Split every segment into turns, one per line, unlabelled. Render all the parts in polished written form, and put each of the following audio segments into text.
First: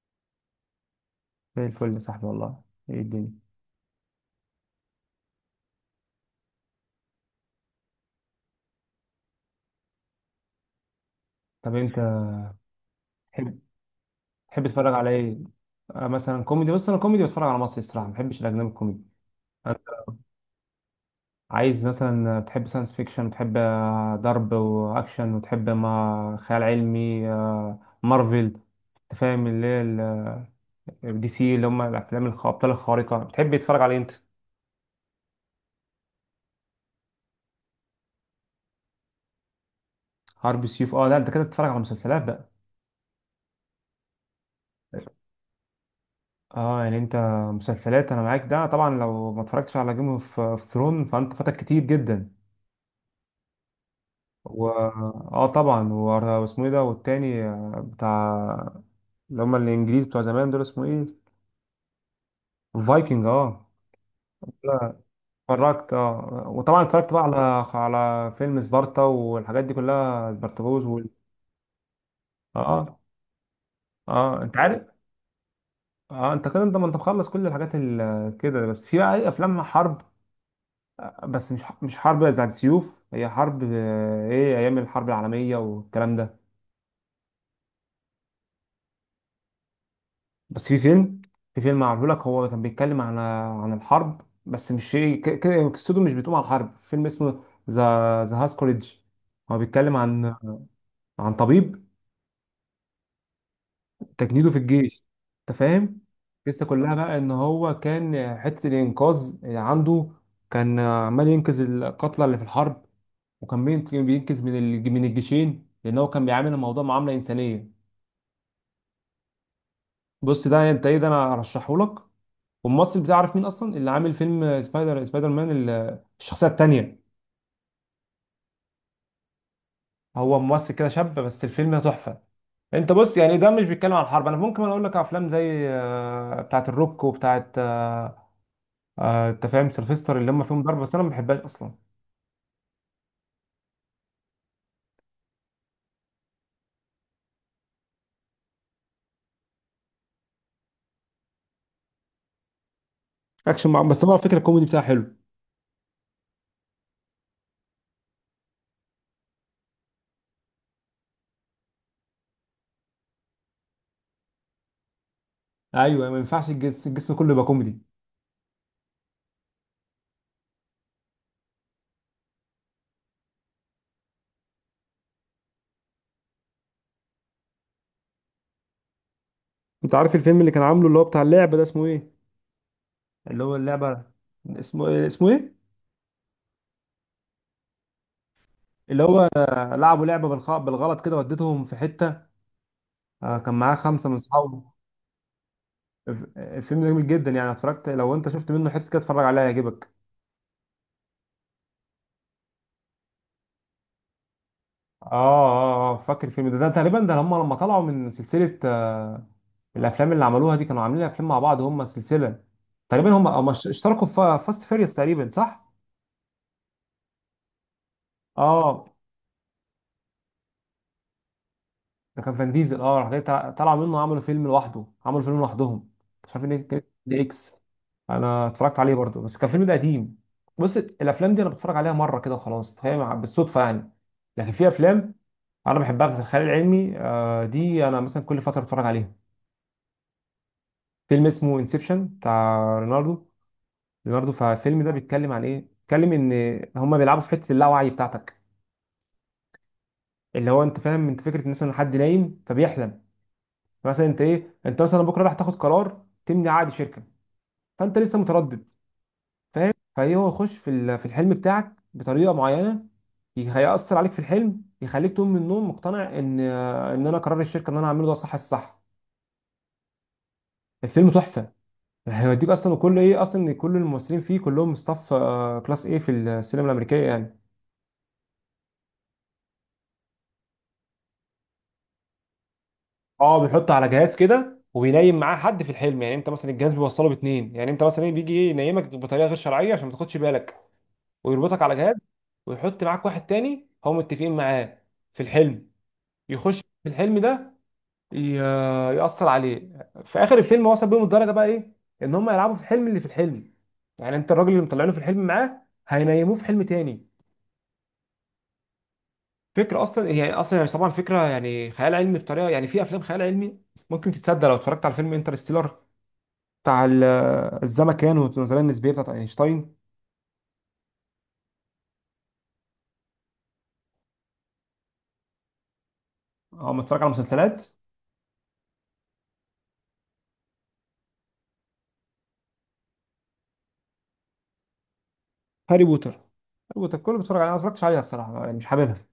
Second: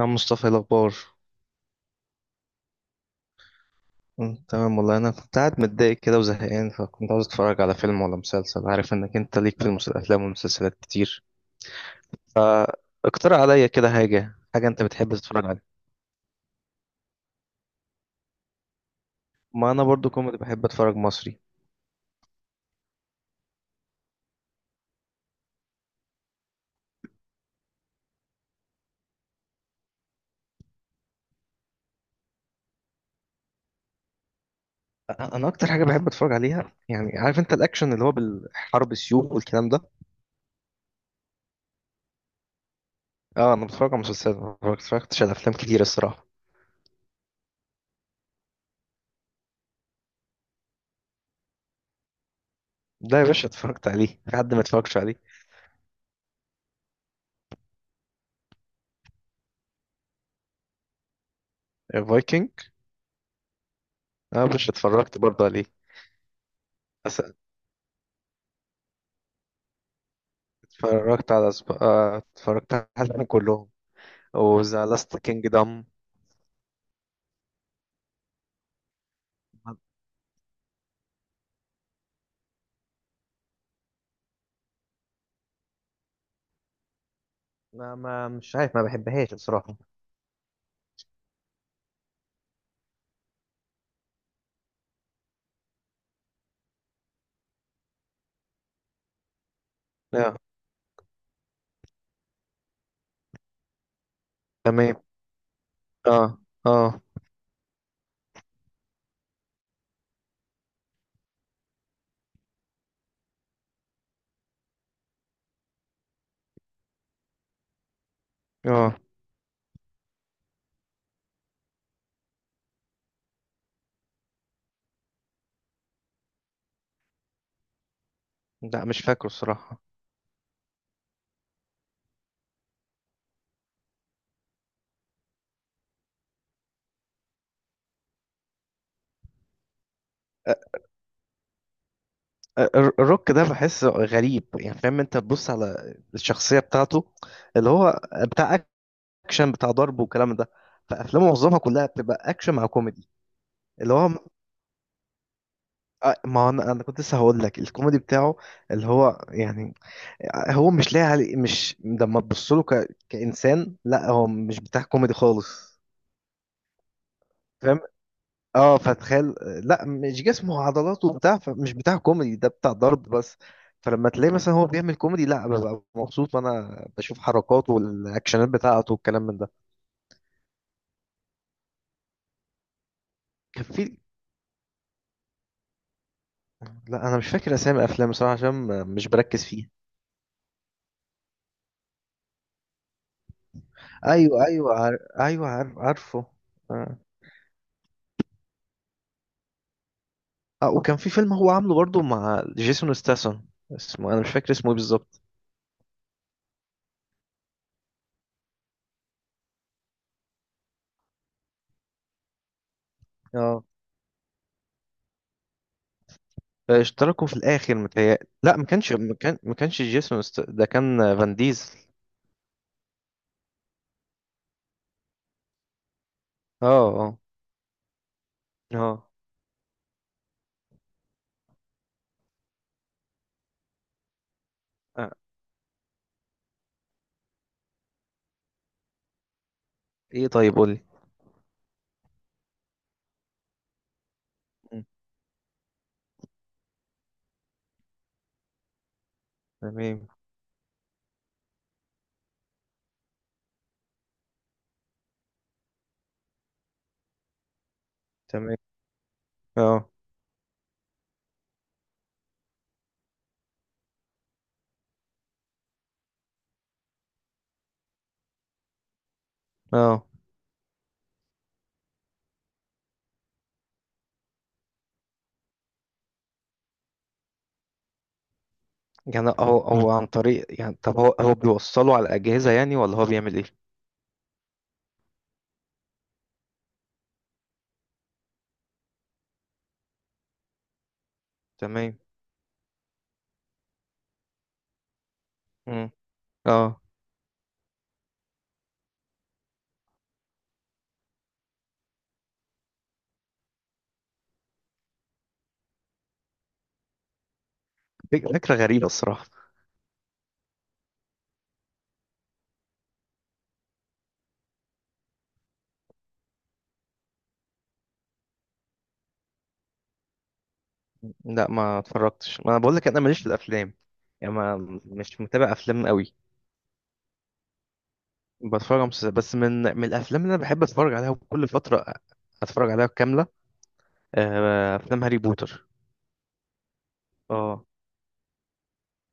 يا مصطفى، إيه الأخبار؟
زي الفل يا صاحبي والله. ايه الدنيا؟
تمام والله. أنا كنت قاعد متضايق كده وزهقان، فكنت عاوز أتفرج على فيلم ولا مسلسل. عارف إنك أنت ليك في الأفلام والمسلسلات كتير.
طب انت
فاقترح
تحب
عليا كده حاجة
تحب
حاجة أنت
تتفرج على
بتحب
ايه؟
تتفرج عليها.
مثلا كوميدي، بس انا كوميدي بتفرج على مصري، الصراحه ما بحبش الاجنبي الكوميدي.
ما
أنت
أنا برضو كوميدي، بحب أتفرج مصري.
عايز مثلا، تحب ساينس فيكشن وتحب ضرب واكشن، وتحب ما خيال علمي، مارفل. انت فاهم اللي هي دي سي، اللي هم الافلام الابطال الخارقه. بتحب تتفرج على إيه انت؟
أنا أكتر حاجة بحب أتفرج عليها، يعني عارف أنت، الأكشن اللي هو بالحرب، السيوف والكلام ده.
حرب سيوف؟ اه لا، انت كده بتتفرج على مسلسلات بقى.
أه، أنا بتفرج على مسلسلات، ما اتفرجتش على أفلام كتير الصراحة.
اه يعني انت مسلسلات انا معاك، ده طبعا لو ما اتفرجتش على جيم اوف ثرون فانت فاتك كتير جدا.
ده يا باشا اتفرجت عليه، في حد ما
و
اتفرجش عليه؟
اه طبعا واسمه ايه ده، والتاني بتاع اللي هم الانجليز بتوع زمان دول، اسمه ايه؟
فايكنج.
الفايكنج، اه.
أه يا باشا،
لا،
اتفرجت برضه عليه.
اتفرجت اه. وطبعا اتفرجت بقى على على فيلم سبارتا والحاجات دي كلها، سبارتاكوس وال...
اتفرجت على سب... آه،
اه
اتفرجت
اه.
عليهم كلهم.
انت عارف،
وذا لاست كينجدم.
اه انت كده انت، ما انت مخلص كل الحاجات كده. بس في بقى ايه، افلام حرب، بس مش حرب بتاعت سيوف، هي حرب ايه، ايام الحرب العالميه والكلام ده.
ما مش عارف، ما بحبهاش الصراحة.
بس في فيلم معمول لك، هو كان بيتكلم عن الحرب، بس مش قصته مش بتقوم على الحرب. فيلم اسمه ذا هاس كوليدج. هو بيتكلم عن
لا.
طبيب تجنيده في
تمام.
الجيش، انت فاهم.
اه،
القصه كلها
اه،
بقى ان هو كان حته الانقاذ اللي عنده، كان عمال ينقذ القتلى اللي في الحرب، وكان بينقذ من من الجيشين، لان هو كان بيعامل الموضوع معامله انسانيه.
اه.
بص ده انت ايه ده، انا ارشحه لك. والممثل بتعرف مين اصلا اللي عامل فيلم سبايدر، مان، الشخصيه التانيه،
لا، مش فاكره الصراحة.
هو ممثل كده شاب، بس الفيلم ده تحفه. انت بص يعني ده مش بيتكلم عن الحرب. انا ممكن اقول لك افلام زي بتاعه الروك وبتاعه انت فاهم، سيلفستر، اللي هم
آه،
فيهم ضرب بس انا ما بحبهاش اصلا.
آه، الروك ده بحسه غريب، يعني فاهم؟ انت تبص على الشخصية بتاعته، اللي هو بتاع اكشن، بتاع ضرب والكلام ده. فافلامه معظمها كلها بتبقى اكشن مع كوميدي.
اكشن مع...
اللي
بس
هو
هو الفكره الكوميدي بتاعه حلو.
ما هو انا كنت لسه هقول لك الكوميدي بتاعه، اللي هو يعني، هو مش لاقي علي، مش لما تبص له كإنسان. لا، هو مش بتاع كوميدي خالص.
ايوه ما ينفعش الجسم كله يبقى كوميدي.
فاهم؟ اه، فتخيل. لا، مش جسمه وعضلاته وبتاع، فمش بتاع كوميدي، ده بتاع ضرب بس. فلما تلاقي مثلا هو بيعمل كوميدي، لا، ببقى مبسوط وانا بشوف حركاته والاكشنات بتاعته والكلام من ده.
انت عارف الفيلم اللي كان عامله اللي هو بتاع اللعبه ده اسمه ايه، اللي هو
كان في.
اللعبه، اسمه ايه،
لا، انا مش فاكر اسامي افلام بصراحه، عشان
اللي
مش
هو
بركز فيه.
لعبوا لعبه بالغلط كده وديتهم في حته، كان معاه خمسه من
ايوه
صحابه.
ايوه ايوه عارف، عارفه.
الفيلم ده
آه.
جميل جدا يعني، اتفرجت، لو انت شفت منه حته كده اتفرج عليها هيعجبك.
اه، وكان في فيلم هو عامله برضه مع جيسون ستاثام. اسمه انا مش فاكر اسمه ايه
اه
بالظبط.
اه اه فاكر الفيلم ده، ده تقريبا ده هم لما طلعوا من سلسلة الافلام اللي عملوها دي، كانوا عاملين افلام مع بعض هم السلسلة تقريبا، هم
اه،
اشتركوا في فاست فيريوس تقريبا، صح؟
اشتركوا في الاخر متهيألي، لا، ما
اه
كانش ما كان ما كانش جيسون ده كان فان ديزل.
ده كان فان ديزل، اه. راح جاي طلعوا منه، عملوا فيلم لوحده، عملوا فيلم لوحدهم، مش عارف
اه،
ايه كان،
اه،
دي اكس. انا اتفرجت عليه
اه.
برضه، بس كان فيلم ده قديم. بص الافلام دي انا بتفرج عليها مره كده وخلاص، هي بالصدفه يعني. لكن في
آه،
افلام انا بحبها في الخيال العلمي، دي انا مثلا كل فتره بتفرج عليها.
ايه؟ طيب قولي.
فيلم اسمه انسبشن بتاع ليوناردو، فالفيلم
مم.
ده بيتكلم عن ايه، بيتكلم ان هما بيلعبوا في حته اللاوعي بتاعتك،
تمام.
اللي هو انت فاهم انت فكره ان مثلا حد نايم فبيحلم. مثلا انت ايه، انت مثلا بكره راح تاخد قرار، تمني عقد شركه، فانت لسه
تمام.
متردد، فاهم؟
اه.
فهي هو يخش في في الحلم بتاعك بطريقه معينه، هيأثر عليك في الحلم، يخليك تقوم من النوم مقتنع ان ان انا قرار الشركه ان انا هعمله ده صح الصح.
اه،
الفيلم تحفه، هيوديك اصلا، وكل ايه اصلا، إن كل الممثلين فيه كلهم ستاف كلاس ايه في السينما الامريكيه يعني.
يعني هو عن طريق يعني، طب هو بيوصله على الأجهزة يعني، ولا هو بيعمل
اه
ايه؟
بيحط على جهاز كده وبينيم معاه حد في الحلم، يعني انت مثلا الجهاز بيوصله باتنين، يعني انت مثلا إيه، بيجي ايه، ينيمك بطريقه غير شرعيه عشان ما تاخدش بالك، ويربطك على جهاز،
تمام.
ويحط معاك واحد تاني هم متفقين معاه في الحلم،
مم.
يخش
اه.
في الحلم ده، يأثر عليه. في اخر الفيلم وصل بيهم الدرجه بقى ايه، ان هم يلعبوا في الحلم اللي في الحلم، يعني انت الراجل اللي مطلعينه في الحلم معاه، هينيموه في حلم تاني.
فكرة غريبة الصراحة.
فكرة أصلا، هي أصلا طبعا فكرة يعني خيال علمي بطريقة، يعني في أفلام خيال علمي ممكن تتصدق. لو اتفرجت على فيلم انترستيلر بتاع الزمكان والنظرية النسبية بتاعت أينشتاين.
لا ما اتفرجتش، ما انا بقول لك انا ماليش في الافلام، يعني ما. مش متابع افلام قوي.
أو متفرج على مسلسلات.
بتفرج على مسلسلات بس. من الافلام اللي انا بحب اتفرج عليها كل فترة، اتفرج عليها كاملة، افلام هاري بوتر.
هاري بوتر كله بتفرج عليها، أنا ما
اه.
اتفرجتش عليها الصراحة يعني، مش حاببها.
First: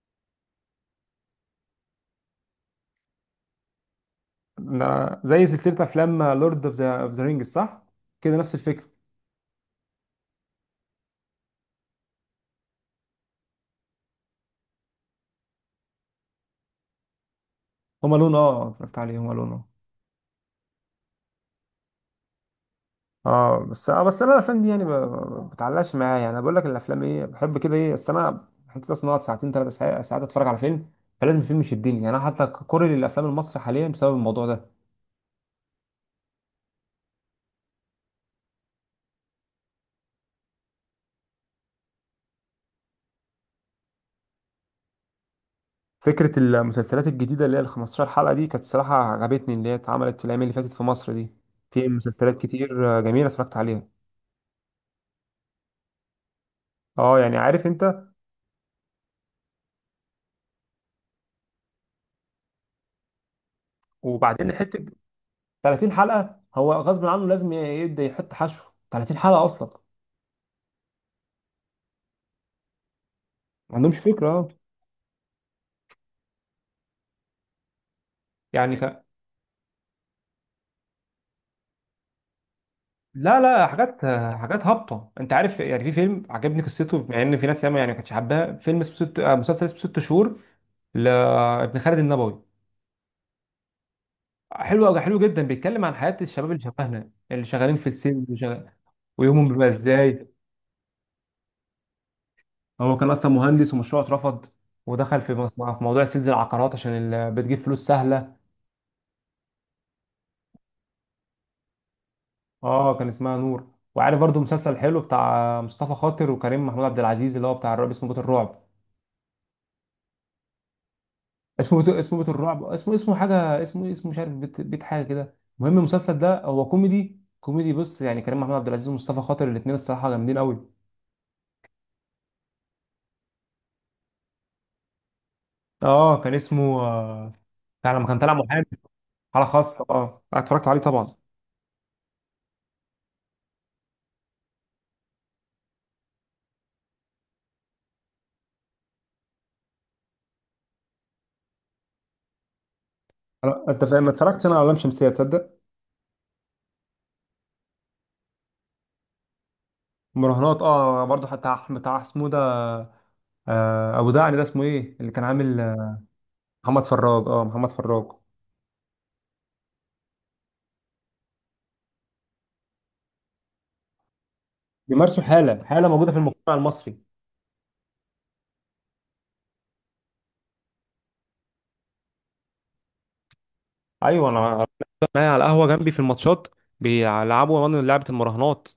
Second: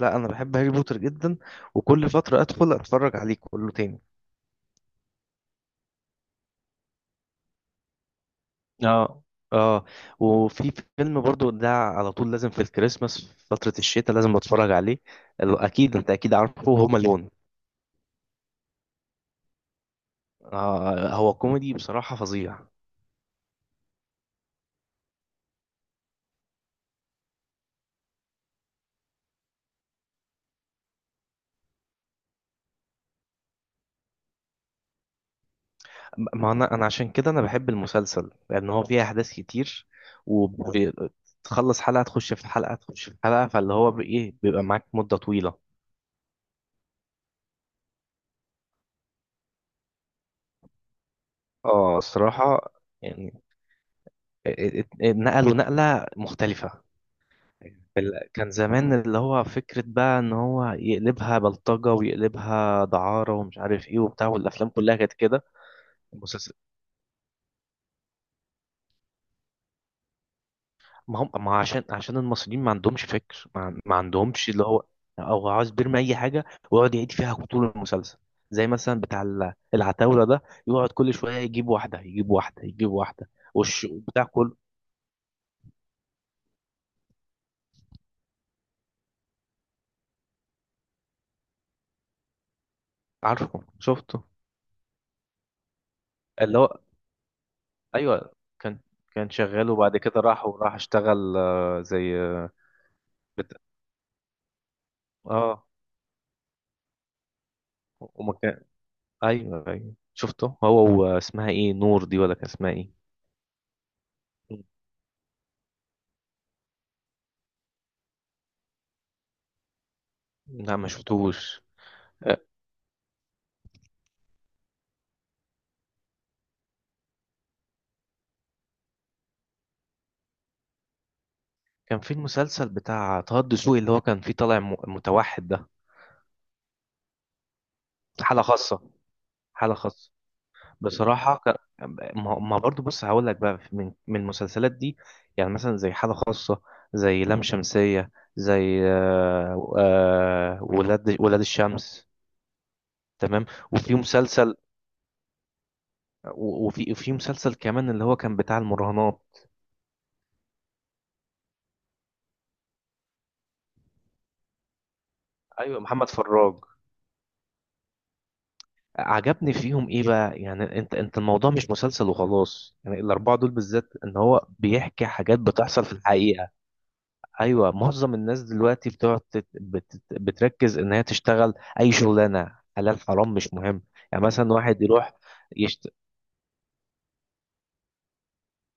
لا، انا بحب هاري بوتر جدا، وكل فتره ادخل اتفرج عليه كله تاني.
ده زي سلسلة أفلام لورد أوف ذا رينجز، صح؟ كده نفس الفكرة.
اه، اه. وفي فيلم برضو ده على طول لازم في الكريسماس، في فتره الشتاء لازم اتفرج عليه. اكيد انت، اكيد عارفه، هوم الون.
هما لون، أه اتفرجت عليه هما لون.
آه، هو كوميدي بصراحه فظيع.
اه بس اه بس انا الافلام دي يعني ما بتعلقش معايا، يعني انا بقول لك الافلام ايه بحب كده ايه، بس انا حتى اصلا اقعد ساعتين ثلاث ساعات اتفرج على فيلم، فلازم الفيلم يشدني. يعني انا حتى كوري للافلام المصري حاليا بسبب الموضوع ده.
ما انا عشان كده انا بحب المسلسل، لان هو فيه احداث كتير، وتخلص حلقه تخش في حلقه تخش في حلقه. فاللي هو بايه، بيبقى معاك مده طويله.
فكره المسلسلات الجديده اللي هي ال 15 حلقه دي كانت صراحه عجبتني، اللي هي اتعملت في الايام اللي فاتت في مصر دي. في
اه
مسلسلات
الصراحه.
كتير جميله
يعني
اتفرجت عليها.
ات- نقلوا نقلة مختلفة.
اه يعني عارف انت،
كان زمان اللي هو فكرة بقى ان هو يقلبها بلطجة ويقلبها دعارة ومش عارف ايه وبتاع،
وبعدين
والافلام
حته
كلها كانت كده.
30 حلقه،
المسلسل
هو غصب عنه لازم يبدا يحط حشو، 30 حلقه اصلا،
ما هم، ما عشان المصريين ما عندهمش فكر، ما،
ما
ما
عندهمش فكره اه
عندهمش اللي هو، او عاوز بيرمي اي حاجة ويقعد يعيد فيها طول المسلسل. زي
يعني.
مثلا بتاع العتاولة ده، يقعد كل شوية يجيب واحدة يجيب واحدة يجيب واحدة
لا لا،
والش
حاجات
بتاع كله.
حاجات هابطه انت عارف يعني. في فيلم عجبني قصته، مع ان في ناس ياما يعني ما كانتش حباها، فيلم اسمه ست، مسلسل اسمه ست شهور لابن خالد النبوي.
عارفه، شفته.
حلو قوي، حلو جدا. بيتكلم عن حياه الشباب
اللي
اللي
هو،
شبهنا اللي شغالين في السيلز
ايوه. كان. كان
ويومهم بيبقى
شغال، وبعد كده
ازاي.
راح وراح اشتغل زي
هو كان اصلا
بت...
مهندس ومشروعه اترفض، ودخل في
اه
في موضوع سيلز العقارات عشان بتجيب فلوس
وما
سهله.
كان. ايوه ايوه شفته. هو واسمها ايه، نور دي ولا كان اسمها ايه؟
اه كان اسمها نور. وعارف برضو مسلسل حلو بتاع مصطفى خاطر وكريم محمود عبد العزيز، اللي هو بتاع الرعب، اسمه بيت الرعب،
لا ما شفتوش.
اسمه بيت، اسمه بيت
آه،
الرعب، اسمه حاجه، اسمه مش عارف، بيت، بيت حاجه كده. المهم المسلسل ده هو كوميدي كوميدي، بص يعني كريم محمود عبد العزيز ومصطفى خاطر الاثنين الصراحه جامدين قوي.
كان في المسلسل بتاع طه الدسوقي اللي هو كان فيه طالع متوحد ده.
اه كان اسمه بتاع لما كان طالع
حالة
محامي.
خاصة.
حاله
حالة
خاصه،
خاصة.
اه أنا اتفرجت عليه طبعا.
بصراحة ما برضو، بص هقول لك بقى من المسلسلات دي، يعني مثلا زي حالة خاصة، زي لام شمسية، زي ولاد الشمس. تمام.
انت
وفي
فاهم، ما اتفرجتش انا
مسلسل،
على لام شمسيه تصدق.
وفي مسلسل كمان اللي هو كان بتاع المراهنات.
مراهنات اه برضه حتى، بتاع اسمه ده ابو دعني، ده اسمه ايه اللي كان عامل،
ايوه، محمد فراج.
محمد فراج، اه محمد فراج.
عجبني فيهم ايه بقى يعني؟ انت الموضوع مش مسلسل وخلاص يعني. الاربعه دول بالذات، ان هو بيحكي
بيمارسوا
حاجات
حاله،
بتحصل في
موجوده في
الحقيقه.
المجتمع المصري.
ايوه، معظم الناس دلوقتي بتقعد بتركز ان هي تشتغل اي شغلانه، حلال حرام مش مهم. يعني
ايوه انا
مثلا واحد يروح
معايا على القهوه
يشت...
جنبي في الماتشات بيلعبوا من لعبه المراهنات.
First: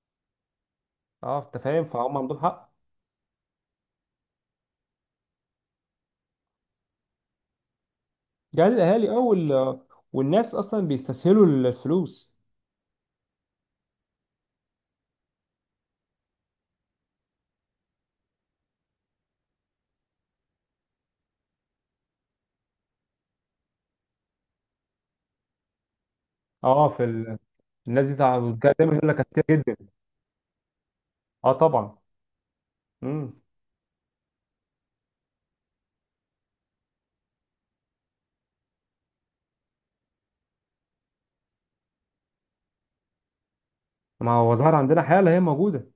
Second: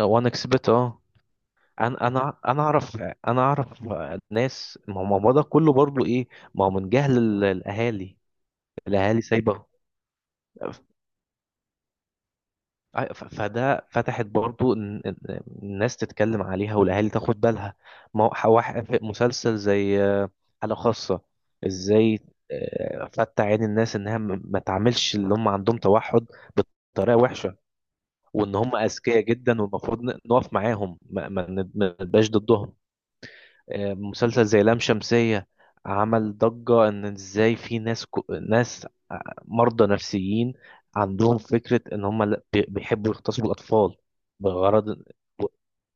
وان اكسبت، اه.
اه انت فاهم،
انا،
فهم عندهم
انا
حق.
اعرف، انا اعرف ناس. ما هو ده كله برضو ايه، ما هو من جهل الاهالي.
جهل الاهالي اه،
الاهالي سايبه.
وال... والناس اصلا بيستسهلوا الفلوس.
فده فتحت برضو إن الناس تتكلم عليها والاهالي تاخد بالها. ما هو في مسلسل زي حالة خاصة، ازاي فتح عين الناس انها ما تعملش اللي هم عندهم توحد
اه في
بطريقة
ال...
وحشة،
الناس دي
وان هم
دايما يقول لك
اذكياء
كتير
جدا
جدا.
والمفروض نقف معاهم ما
اه
ما
طبعا.
نبقاش ضدهم.
امم
مسلسل زي لام شمسية عمل ضجة، ان ازاي في ناس ناس مرضى نفسيين عندهم فكرة ان هم بيحبوا يغتصبوا الاطفال
ما هو ظهر
بغرض.
عندنا حاله هي موجوده.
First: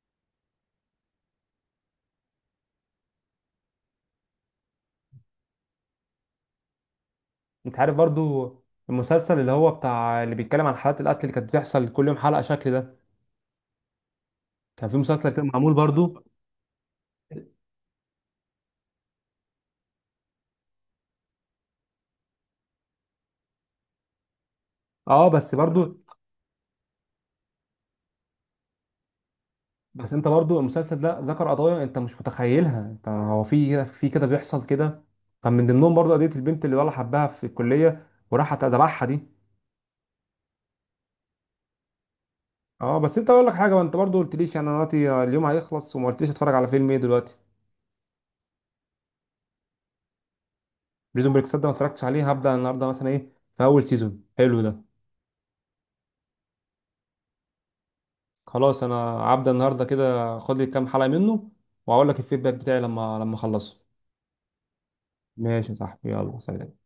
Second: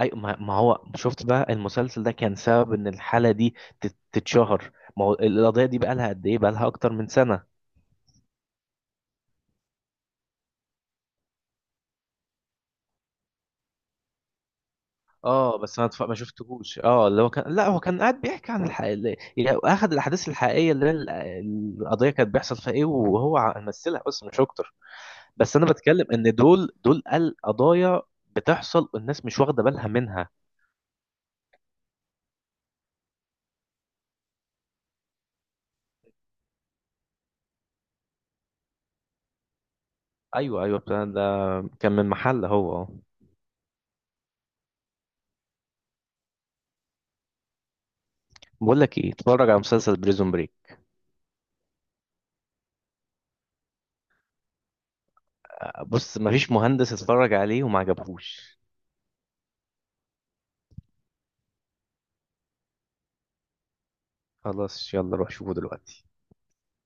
اي، ما هو شفت بقى المسلسل ده كان سبب ان الحالة دي تتشهر. ما هو القضية دي بقى لها قد ايه؟ بقى لها اكتر من سنة.
انت عارف برضو المسلسل اللي هو بتاع اللي بيتكلم عن حالات القتل اللي كانت بتحصل كل يوم حلقه شكل ده، كان في مسلسل كده
اه
معمول
بس انا ما
برضو.
شفتهوش. اه، اللي هو كان، لا هو كان قاعد بيحكي عن الحقيقة، يعني اخذ الاحداث الحقيقية اللي هي القضية، كانت بيحصل فيها ايه وهو مثلها بس مش اكتر.
اه بس
بس انا
برضو.
بتكلم ان دول القضايا بتحصل والناس مش واخده بالها
بس انت
منها.
برضو المسلسل ده ذكر قضايا انت مش متخيلها، انت هو في كده بيحصل كده. كان من ضمنهم برضو قضية البنت اللي ولا حبها في الكلية وراحت ادبحها دي.
ايوه، ايوه بتاع ده. كان من محل، هو اه.
اه بس انت اقول لك حاجة، ما انت برضو قلت ليش، يعني انا دلوقتي اليوم هيخلص وما قلتليش اتفرج على فيلم ايه دلوقتي.
بقول لك ايه، اتفرج على مسلسل بريزون بريك.
بريزون بريك، صدق ما اتفرجتش عليه، هبدأ النهارده مثلا ايه، في اول سيزون حلو ده.
بص مفيش مهندس اتفرج عليه وما عجبهوش.
خلاص انا هبدأ النهارده كده، خد لي كام حلقة منه واقول لك الفيدباك بتاعي لما اخلصه.
خلاص، يلا روح شوفه
ماشي يا
دلوقتي.
صاحبي، يلا سلام.